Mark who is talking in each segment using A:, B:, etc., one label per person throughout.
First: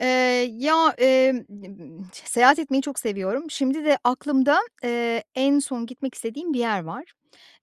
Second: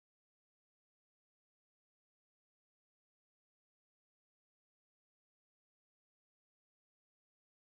A: Eee, ya, eee, n m t seyahat etmeyi çok seviyorum. Şimdi de aklımda, eee, en son gitmek istediğim bir yer var.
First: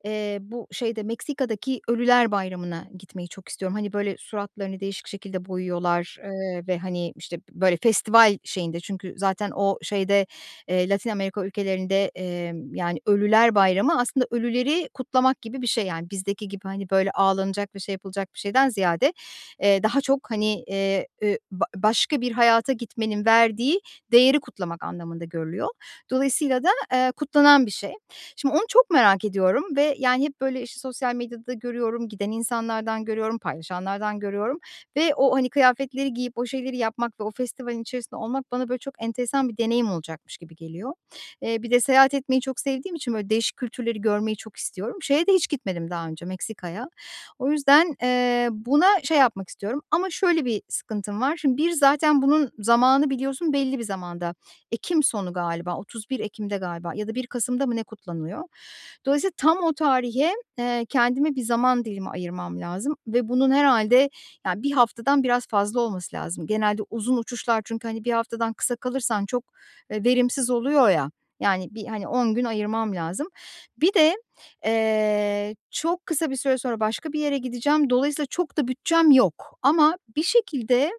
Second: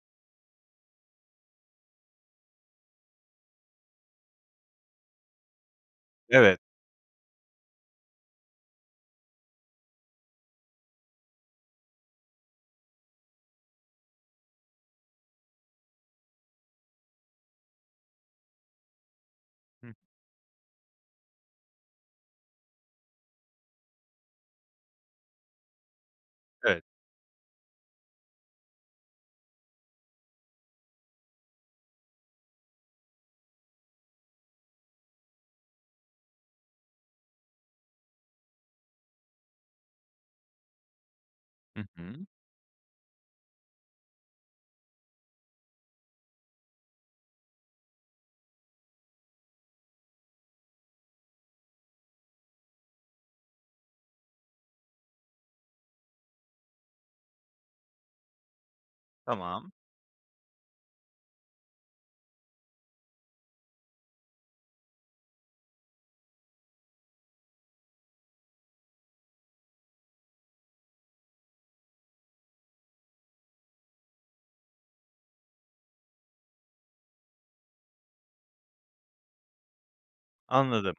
A: Eee, bu şeyde Meksika'daki "Ölüler Bayramı'na" gitmeyi çok istiyorum. Hani, böyle, suratlarını değişik şekilde boyuyorlar,
B: Evet.
A: eee, ve, hani, işte, böyle, festival şeyinde çünkü, zaten, o şeyde, eee, Latin Amerika ülkelerinde, eee, yani, "Ölüler Bayramı" aslında ölüleri kutlamak gibi bir şey, yani. Bizdeki gibi, hani, böyle, ağlanacak ve şey yapılacak bir şeyden ziyade, eee,
B: Hıh.
A: daha çok, hani, eee, eee, b başka bir hayata gitmenin verdiği değeri kutlamak anlamında görülüyor. Dolayısıyla da,
B: Evet.
A: ııı, kutlanan bir şey. Şimdi, onu çok merak ediyorum ve, yani, hep böyle, işte, sosyal medyada görüyorum, giden insanlardan görüyorum, paylaşanlardan görüyorum ve o, hani, kıyafetleri giyip o şeyleri yapmak ve o festivalin içerisinde olmak bana, böyle, çok enteresan bir deneyim olacakmış gibi geliyor. Eee, bir de
B: Hı
A: seyahat
B: hı.
A: etmeyi çok sevdiğim için böyle değişik kültürleri görmeyi çok istiyorum. Şeye de hiç gitmedim daha önce Meksika'ya. O yüzden, eee, buna şey yapmak istiyorum ama şöyle bir sıkıntım var. Şimdi, bir, zaten bunun zamanı biliyorsun belli bir zamanda, ekim sonu galiba, 31 Ekim'de galiba ya da 1 Kasım'da mı ne kutlanıyor. Dolayısıyla tam
B: Tamam.
A: o tarihe, eee, kendime bir zaman dilimi ayırmam lazım ve bunun herhâlde, ya, 1 haftadan biraz fazla olması lazım. Genelde uzun uçuşlar çünkü, hani, 1 haftadan kısa kalırsan çok, eee, verimsiz oluyor, ya, yani, bir, hani, 10 gün ayırmam lazım. Bir de, eee, çok kısa bir süre sonra başka bir yere gideceğim. Dolayısıyla çok da bütçem yok. Ama bir şekilde,
B: Anladım.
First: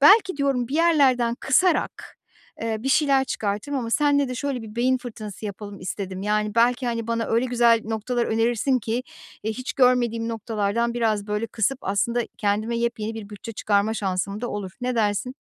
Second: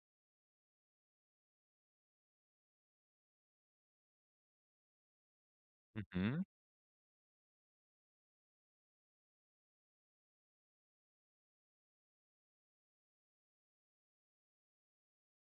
A: belki diyorum bir yerlerden kısarak, eee, bir şeyler çıkartırım ama senle de şöyle bir beyin fırtınası yapalım
B: Hı
A: istedim.
B: hı.
A: Yani, belki, hani, bana öyle güzel noktalar önerirsin ki, eee, hiç görmediğim noktalardan biraz, böyle, kısıp aslında kendime yepyeni bir bütçe çıkarma şansım da olur. Ne dersin?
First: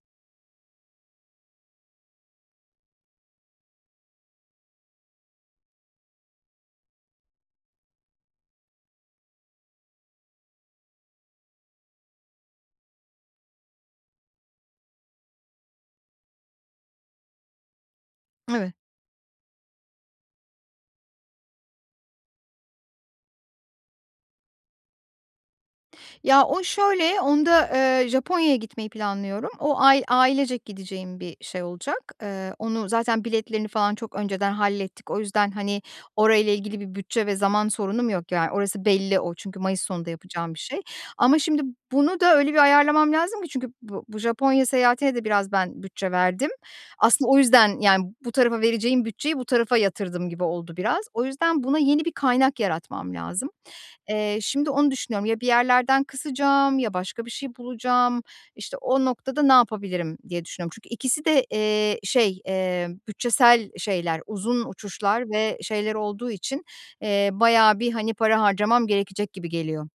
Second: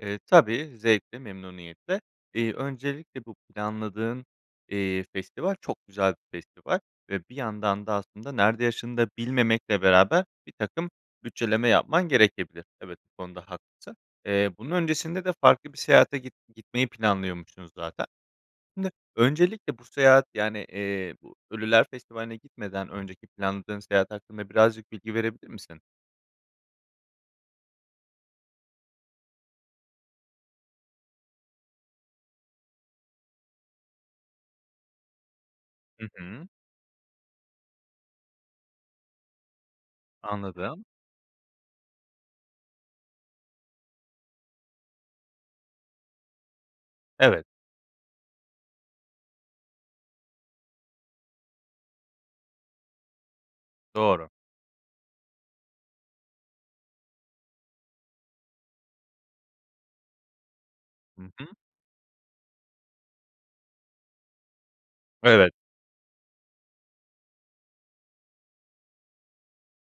B: Eee, tabii, zevkle, memnuniyetle. Eee, öncelikle bu planladığın, eee, festival çok güzel bir festival ve bir yandan da aslında, nerede yaşadığını bilmemekle beraber, birtakım bütçeleme yapman gerekebilir. Evet, bu konuda haklısın. Eee, bunun öncesinde de farklı bir seyahate git gitmeyi planlıyormuşsunuz zaten.
A: Evet.
B: Şimdi, öncelikle bu seyahat, yani, eee, bu Ölüler Festivali'ne gitmeden önceki planladığın seyahat hakkında birazcık bilgi verebilir misin?
A: Ya, o şöyle, onda, eee, Japonya'ya gitmeyi planlıyorum. O ay, ailecek gideceğim bir şey olacak. Eee, onu zaten biletlerini falan çok önceden hallettik. O yüzden, hani,
B: Hı hı.
A: orayla ilgili bir bütçe ve zaman sorunum yok, yani, orası belli o. Çünkü Mayıs sonunda yapacağım bir şey
B: Anladım.
A: ama, şimdi, bunu da öyle bir ayarlamam lazım ki, çünkü bu bu Japonya seyahatine de biraz ben bütçe verdim. Aslında o
B: Evet.
A: yüzden, yani, bu tarafa vereceğim bütçeyi bu tarafa yatırdım gibi oldu biraz. O yüzden buna yeni bir kaynak yaratmam lazım.
B: Doğru.
A: Eee, şimdi onu düşünüyorum. Ya bir yerlerden kısacağım ya başka bir şey bulacağım. İşte, o noktada ne yapabilirim diye düşünüyorum. Çünkü
B: Hı
A: ikisi de,
B: hı.
A: eee, şey, eee, bütçesel şeyler, uzun uçuşlar
B: Evet.
A: ve şeyler olduğu için, eee, bayağı bir, hani, para harcamam gerekecek gibi geliyor.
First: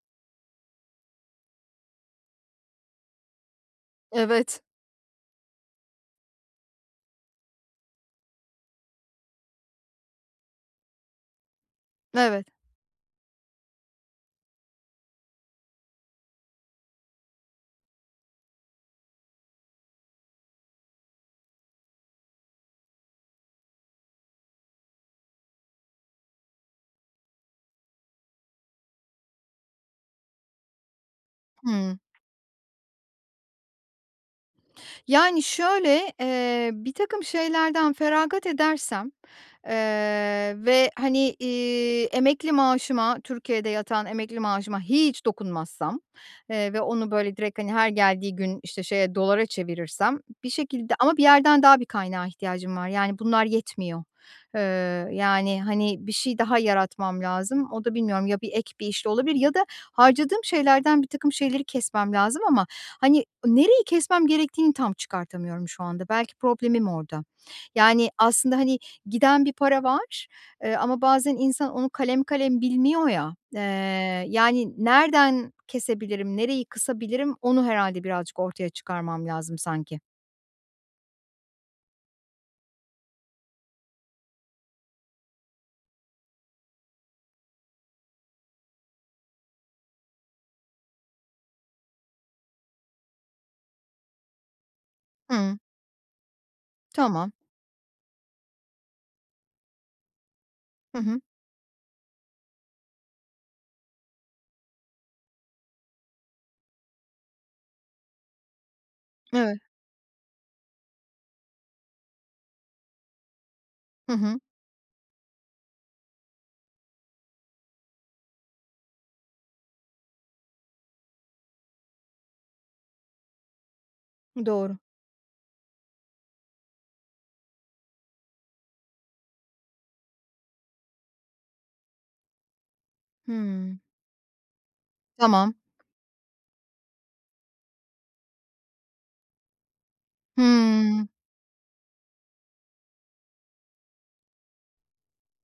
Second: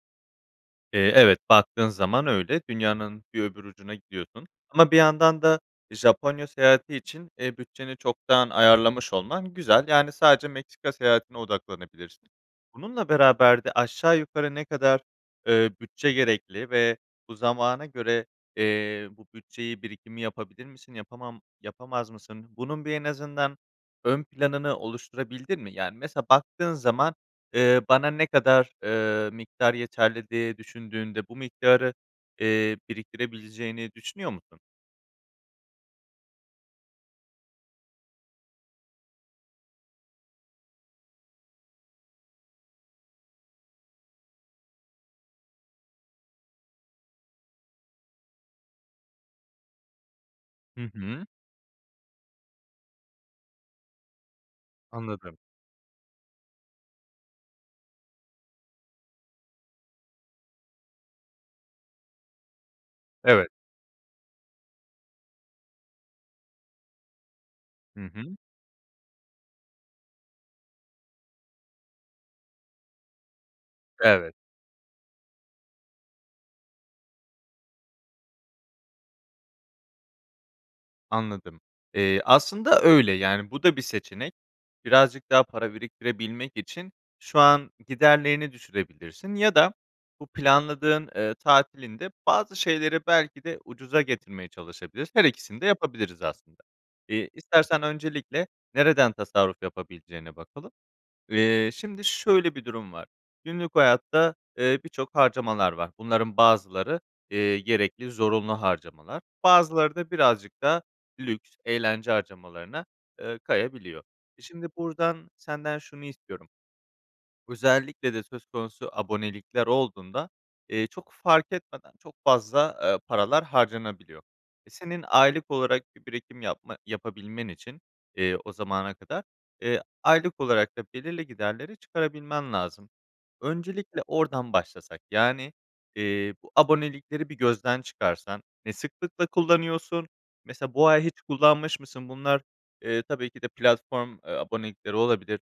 B: Eee, evet, baktığın zaman öyle, dünyanın bir öbür ucuna gidiyorsun
A: Evet.
B: ama bir yandan da Japonya seyahati için, eee, bütçeni çoktan ayarlamış olman güzel. Yani, sadece Meksika seyahatine odaklanabilirsin.
A: Evet.
B: Bununla beraber de aşağı yukarı ne kadar, eee, bütçe gerekli ve bu zamana göre, eee, bu bütçeyi, birikimi yapabilir misin? Yapamam yapamaz mısın? Bunun bir en azından ön planını oluşturabildin mi? Yani, mesela baktığın zaman, eee, bana ne kadar, eee, miktar yeterli diye düşündüğünde bu miktarı,
A: Hımm.
B: eee, biriktirebileceğini düşünüyor musun?
A: Yani, şöyle, eee, birtakım şeylerden feragat edersem, eee, ve, hani, iii, emekli maaşıma, Türkiye'de yatan emekli maaşıma hiç dokunmazsam, eee, ve onu, böyle, direkt, hani, her geldiği gün, işte, şeye, dolara çevirirsem bir
B: Hı
A: şekilde ama bir
B: hı.
A: yerden daha bir kaynağa ihtiyacım var. Yani, bunlar yetmiyor. Eee,
B: Anladım.
A: yani, hani, bir şey daha yaratmam lazım. O da bilmiyorum, ya bir ek bir işle olabilir ya da harcadığım şeylerden birtakım şeyleri kesmem lazım ama, hani,
B: Evet.
A: nereyi kesmem gerektiğini tam çıkartamıyorum şu anda. Belki problemim orada.
B: Hı
A: Yani,
B: hı.
A: aslında, hani, giden bir para var, eee, ama bazen insan onu kalem kalem bilmiyor ya, eee,
B: Evet.
A: yani, nereden kesebilirim, nereyi kısabilirim onu herhâlde birazcık ortaya çıkarmam lazım sanki.
B: Anladım, eee, aslında öyle, yani, bu da bir seçenek. Birazcık daha para biriktirebilmek için şu an giderlerini düşürebilirsin ya da bu planladığın, eee, tatilinde bazı şeyleri belki de ucuza getirmeye çalışabilirs Her
A: Hımm.
B: ikisini de yapabiliriz, aslında. Eee,
A: Tamam.
B: istersen öncelikle nereden tasarruf yapabileceğine bakalım.
A: Hı hı.
B: Eee, şimdi şöyle bir durum var. Günlük hayatta, eee, birçok harcamalar var. Bunların bazıları, eee, gerekli zorunlu harcamalar,
A: Evet.
B: bazıları da birazcık daha lüks, eğlence harcamalarına eee kayabiliyor.
A: Hı hı.
B: Şimdi buradan senden şunu istiyorum. Özellikle de söz konusu abonelikler olduğunda, eee, çok fark etmeden çok fazla, eee, paralar harcanabiliyor.
A: Doğru.
B: Senin aylık olarak bir birikim yapma yapabilmen için, eee, o zamana kadar, eee, aylık olarak da belirli giderleri çıkarabilmen lazım.
A: Hımm.
B: Öncelikle oradan başlasak, yani,
A: Tamam.
B: eee, bu abonelikleri bir gözden çıkarsan ne sıklıkla kullanıyorsun? Mesela, bu ay
A: Hımm.
B: hiç kullanmış mısın? Bunlar, eee, tabii ki de platform, eee, abonelikleri olabilir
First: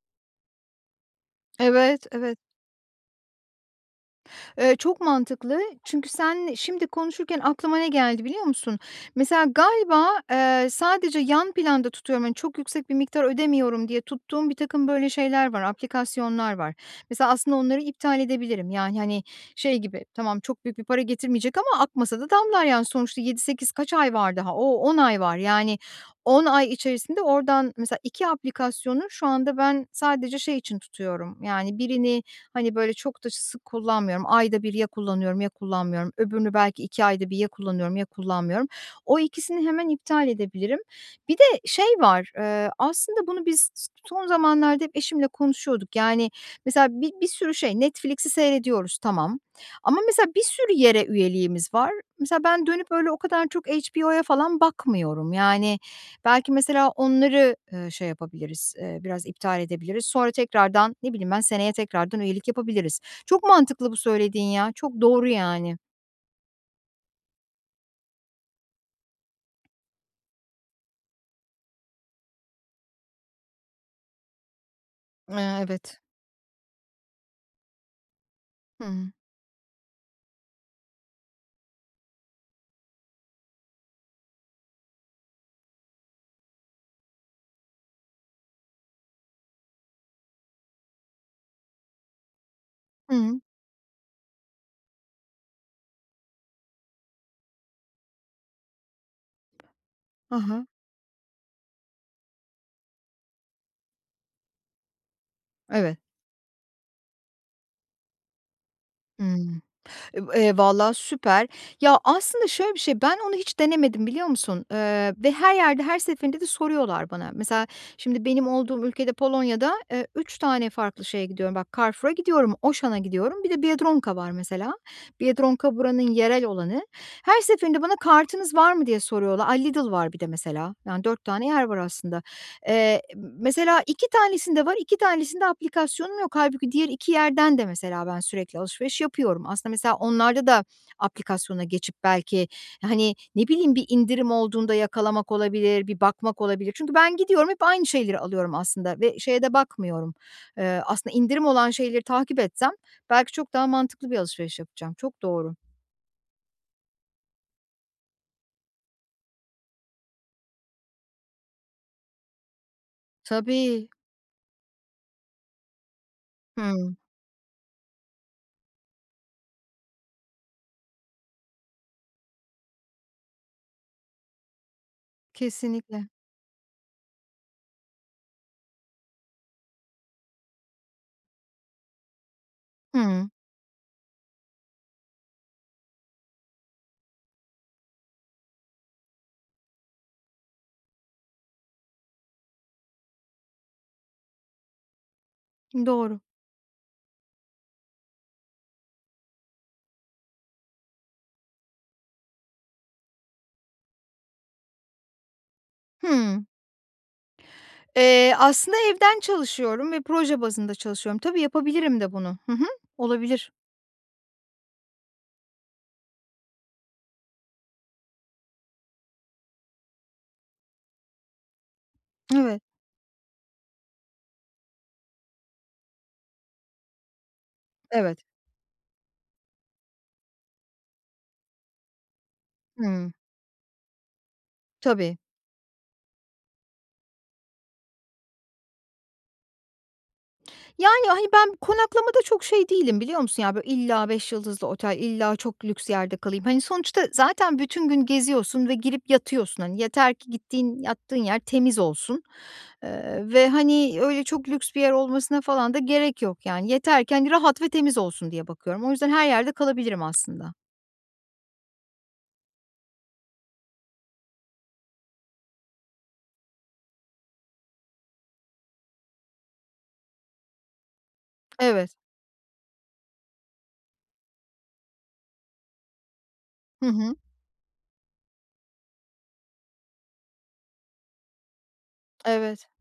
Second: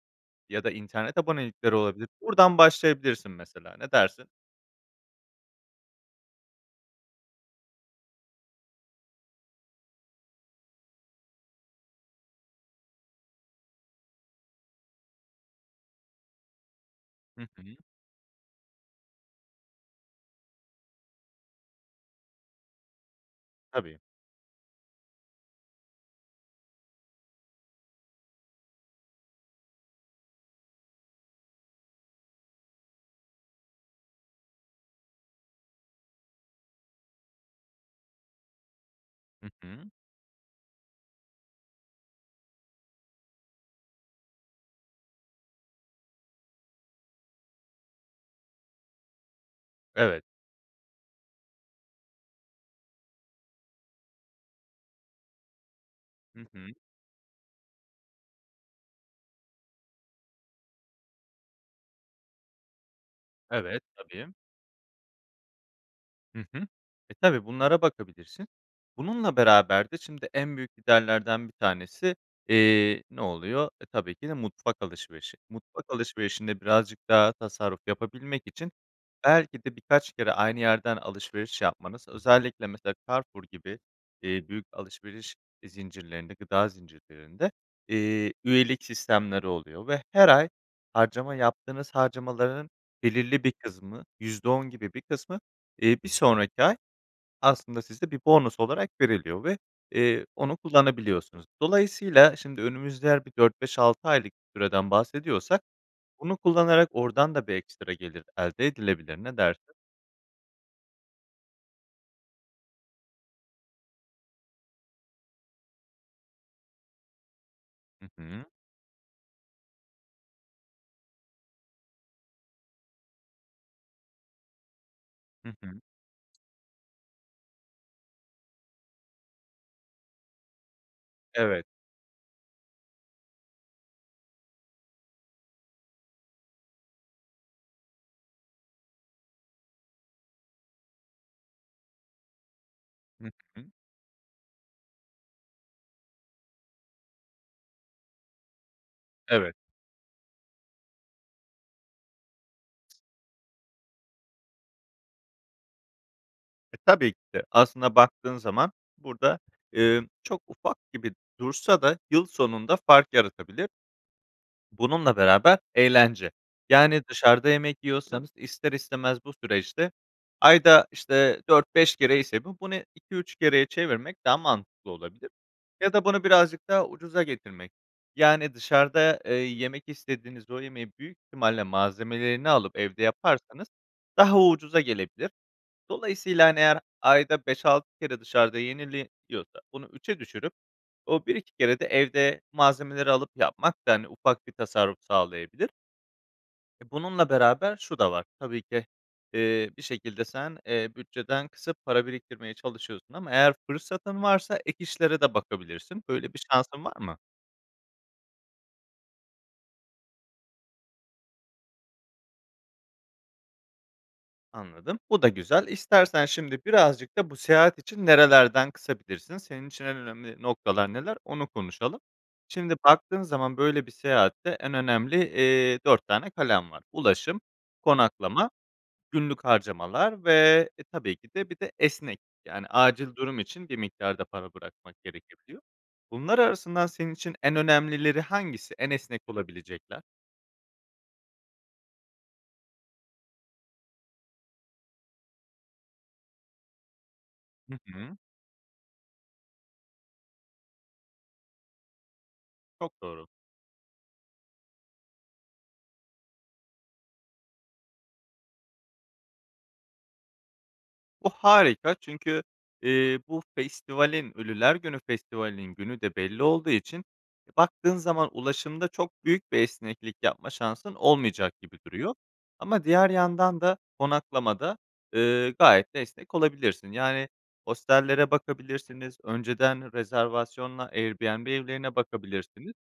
B: ya da internet abonelikleri
A: Evet,
B: olabilir.
A: evet.
B: Buradan başlayabilirsin mesela, ne dersin?
A: Eee, çok mantıklı. Çünkü sen şimdi konuşurken aklıma ne geldi biliyor musun? Mesela galiba, eee, sadece yan planda tutuyorum, hani, çok yüksek bir miktar ödemiyorum diye tuttuğum birtakım böyle şeyler var, aplikasyonlar var. Mesela
B: Hı
A: aslında
B: hı.
A: onları iptal edebilirim. Yani, hani, şey gibi, tamam, çok büyük bir para getirmeyecek ama akmasa da damlar, yani. Sonuçta 7-8 kaç
B: Tabii.
A: ay var daha? O, 10 ay var. Yani, 10 ay içerisinde oradan mesela 2 aplikasyonu şu anda ben sadece şey için tutuyorum. Yani, birini, hani, böyle, çok da sık kullanmıyorum. Ayda 1 ya kullanıyorum ya kullanmıyorum. Öbürünü belki 2 ayda 1 ya kullanıyorum ya kullanmıyorum. O
B: Hı
A: ikisini hemen
B: hı.
A: iptal edebilirim. Bir de şey var, eee, aslında bunu biz s son zamanlarda hep eşimle konuşuyorduk. Yani, mesela bir bir sürü şey Netflix'i seyrediyoruz, tamam. Ama
B: Evet.
A: mesela bir sürü yere üyeliğimiz var. Mesela, ben dönüp öyle o kadar çok HBO'ya falan bakmıyorum. Yani,
B: Hı
A: belki,
B: hı.
A: mesela onları, eee, şey yapabiliriz, eee, biraz iptal edebiliriz. Sonra tekrardan, ne bileyim ben, seneye tekrardan üyelik yapabiliriz. Çok
B: Evet,
A: mantıklı, bu
B: tabii.
A: söylediğin ya, çok doğru, yani.
B: Hı hı. E, tabii, bunlara bakabilirsin. Bununla beraber de şimdi en büyük giderlerden bir tanesi, eee, ne oluyor? E, tabii ki de mutfak alışverişi.
A: Eee,
B: Mutfak
A: evet.
B: alışverişinde birazcık daha tasarruf yapabilmek için
A: Hımm.
B: belki de birkaç kere aynı yerden alışveriş yapmanız özellikle, mesela, Carrefour gibi, eee, büyük alışveriş zincirlerinde, gıda zincirlerinde, eee, üyelik sistemleri oluyor ve her ay harcama yaptığınız harcamalarının
A: Hımm.
B: belirli bir kısmı %10 gibi bir kısmı bir, eee, 1 sonraki ay aslında sizde bir bonus olarak veriliyor ve, eee,
A: Hı
B: onu
A: hı.
B: kullanabiliyorsunuz. Dolayısıyla şimdi önümüzde eğer bir 4 5 6 aylık bir süreden bahsediyorsak,
A: Evet.
B: bunu kullanarak oradan da bir ekstra gelir elde edilebilir, ne
A: Hımm,
B: dersin?
A: e va eee, valla, süper. Ya, aslında, şöyle bir şey, ben onu hiç denemedim biliyor musun? Eee, ve her yerde her seferinde de soruyorlar bana. Mesela,
B: Hı
A: şimdi benim
B: hı.
A: olduğum ülkede, Polonya'da, eee, 3 tane farklı şeye gidiyorum. Bak, Carrefour'a gidiyorum, Auchan'a gidiyorum. Bir de Biedronka var, mesela.
B: Hı
A: Biedronka
B: hı.
A: buranın yerel olanı. Her seferinde bana, "Kartınız var mı?" diye soruyorlar. Ay, Lidl var bir de, mesela, yani, 4 tane yer
B: Evet.
A: var, aslında. Eee, mesela, 2 tanesinde var, 2 tanesinde aplikasyonum yok. Hâlbuki diğer 2 yerden de, mesela, ben sürekli alışveriş yapıyorum. Aslında, mesela, onlarda da aplikasyona geçip belki, hani,
B: Hı
A: ne
B: hı.
A: bileyim, bir indirim olduğunda yakalamak olabilir, bir bakmak olabilir. Çünkü ben gidiyorum hep aynı şeyleri alıyorum, aslında, ve şeye de
B: Evet.
A: bakmıyorum. Iıı, aslında, indirim olan şeyleri takip etsem belki çok daha mantıklı bir alışveriş yapacağım. Çok doğru.
B: E, tabii ki de, aslında baktığın zaman burada, eee, çok ufak gibi dursa da yıl sonunda fark yaratabilir.
A: Tabii.
B: Bununla beraber eğlence,
A: Hıı.
B: yani, dışarıda yemek yiyorsanız, ister istemez bu süreçte ayda, işte, 4-5 kere ise bu, bunu 2-3 kereye çevirmek daha mantıklı olabilir ya da
A: Kesinlikle.
B: bunu birazcık daha ucuza getirmek, yani, dışarıda, eee, yemek istediğiniz o yemeği büyük ihtimalle, malzemelerini alıp evde
A: Hıı.
B: yaparsanız daha ucuza gelebilir. Dolayısıyla, hani, eğer ayda 5-6 kere dışarıda yeniliyorsa, bunu 3'e düşürüp o, 1-2 kere de evde, malzemeleri alıp yapmak da, hani, ufak bir tasarruf sağlayabilir.
A: Doğru.
B: E, bununla beraber şu da var. Tabii ki, eee, bir şekilde sen, eee, bütçeden kısıp para biriktirmeye çalışıyorsun ama eğer fırsatın varsa ek işlere de bakabilirsin. Böyle bir
A: Hımm.
B: şansın var mı?
A: Eee, aslında evden çalışıyorum ve proje bazında çalışıyorum. Tabii, yapabilirim de bunu. Hı hı, olabilir.
B: Anladım, bu da güzel. İstersen şimdi birazcık da bu seyahat için nerelerden kısabilirsin, senin için en önemli noktalar neler onu konuşalım.
A: Evet.
B: Şimdi, baktığın zaman böyle bir seyahatte en önemli, eee, 4 tane kalem var. Ulaşım,
A: Evet.
B: konaklama, günlük harcamalar ve, e, tabii ki de, bir de, esneklik, yani,
A: Hıı.
B: acil durum için bir miktar da para bırakmak
A: Tabii.
B: gerekebiliyor. Bunlar arasından senin için en önemlileri hangisi, en esnek olabilecekler?
A: Yani, hani, ben konaklamada çok şey değilim biliyor musun? Ya, böyle illa 5 yıldızlı otel, illa çok lüks yerde kalayım. Hani, sonuçta zaten
B: Hı
A: bütün gün
B: hı.
A: geziyorsun ve girip yatıyorsun. Hani, yeter ki gittiğin, yattığın yer temiz olsun,
B: Çok doğru.
A: ııı, ve, hani, öyle çok lüks bir yer olmasına falan da gerek yok. Yani, yatarken rahat ve temiz olsun diye bakıyorum. O yüzden her yerde kalabilirim aslında.
B: Bu harika çünkü, eee, bu festivalin, Ölüler Günü Festivali'nin günü de belli olduğu için baktığın zaman ulaşımda çok büyük bir esneklik yapma şansın olmayacak gibi
A: Evet.
B: duruyor. Ama diğer yandan da konaklamada, ııı, gayet de esnek
A: Hı
B: olabilirsin.
A: hı.
B: Yani, hostellere bakabilirsiniz, önceden rezervasyonla Airbnb evlerine
A: Evet.
B: bakabilirsiniz.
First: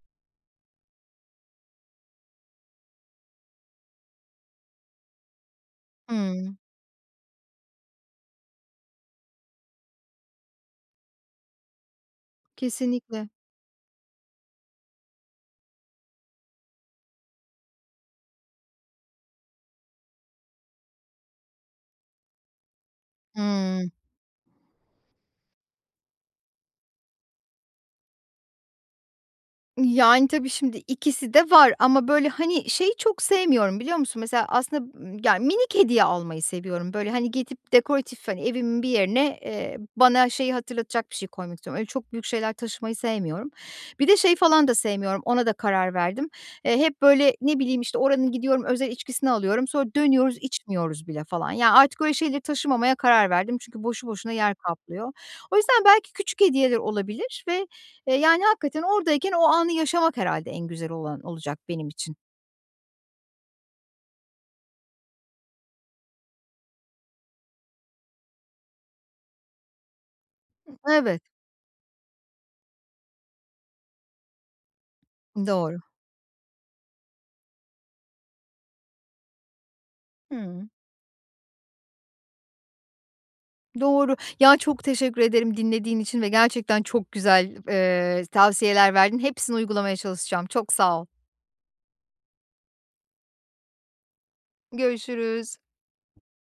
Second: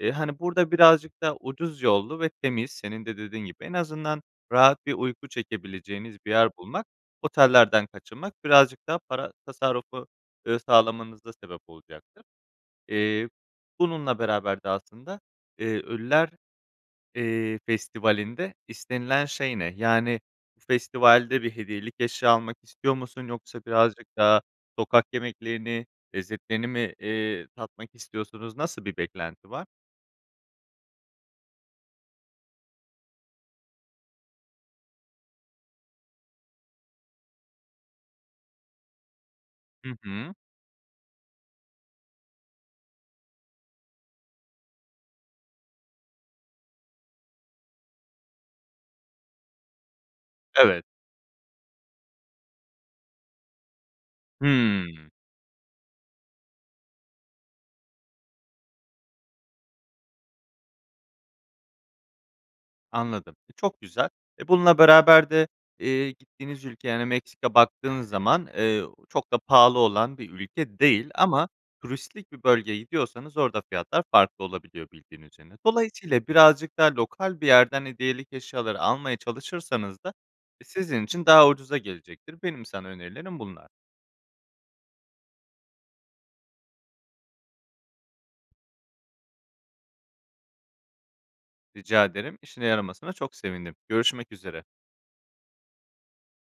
B: Eee, hani, burada birazcık da ucuz yollu ve temiz senin de dediğin gibi en azından rahat bir uyku çekebileceğiniz bir yer
A: Hıı.
B: bulmak, otellerden kaçınmak birazcık daha para tasarrufu, ııı, sağlamanıza sebep olacaktır.
A: Kesinlikle.
B: Eee, bununla beraber de aslında, iii, Ölüler, iii, Festivali'nde istenilen şey ne? Yani, bu festivalde bir hediyelik eşya almak istiyor musun yoksa
A: Hıı.
B: birazcık daha sokak yemeklerini, lezzetlerini mi, iii, tatmak istiyorsunuz? Nasıl bir beklenti var?
A: Yani, tabii şimdi ikisi de var. Ama, böyle, hani, şeyi çok sevmiyorum biliyor musun? Mesela aslında y ya minik hediye almayı seviyorum. Böyle, hani, gidip dekoratif, hani, evimin bir yerine, eee,
B: Hı
A: bana
B: hı.
A: şeyi hatırlatacak bir şey koymak istiyorum. Öyle çok büyük şeyler taşımayı sevmiyorum. Bir de şeyi falan da sevmiyorum, ona da karar verdim. Eee, hep böyle, ne bileyim, işte, oranın gidiyorum, özel içkisini alıyorum. Sonra dönüyoruz
B: Evet.
A: içmiyoruz bile falan. Ya artık öyle şeyleri taşımamaya karar verdim çünkü boşu boşuna yer
B: Hıı.
A: kaplıyor. O yüzden belki küçük hediyeler olabilir ve, yani, hakikaten oradayken o anı yaşamak herhâlde en güzel olan, olacak benim için.
B: Anladım. E, çok güzel, eee, bununla beraber de, eee, gittiğiniz ülkeye, yani Meksika baktığınız zaman, eee, çok da pahalı olan bir ülke değil
A: Evet.
B: ama turistik bir bölgeye gidiyorsanız orada fiyatlar farklı olabiliyor, bildiğiniz üzere.
A: Doğru.
B: Dolayısıyla birazcık daha lokal bir yerden hediyelik eşyaları almaya çalışırsanız da
A: Hıı.
B: sizin için daha ucuza gelecektir. Benim sana önerilerim bunlar.
A: Doğru, ya, çok teşekkür ederim dinlediğin için ve gerçekten çok güzel, eee, tavsiyeler verdin. Hepsini uygulamaya çalışacağım, çok sağ ol.
B: Rica ederim, işine yaramasına çok sevindim. Görüşmek üzere.
A: Görüşürüz.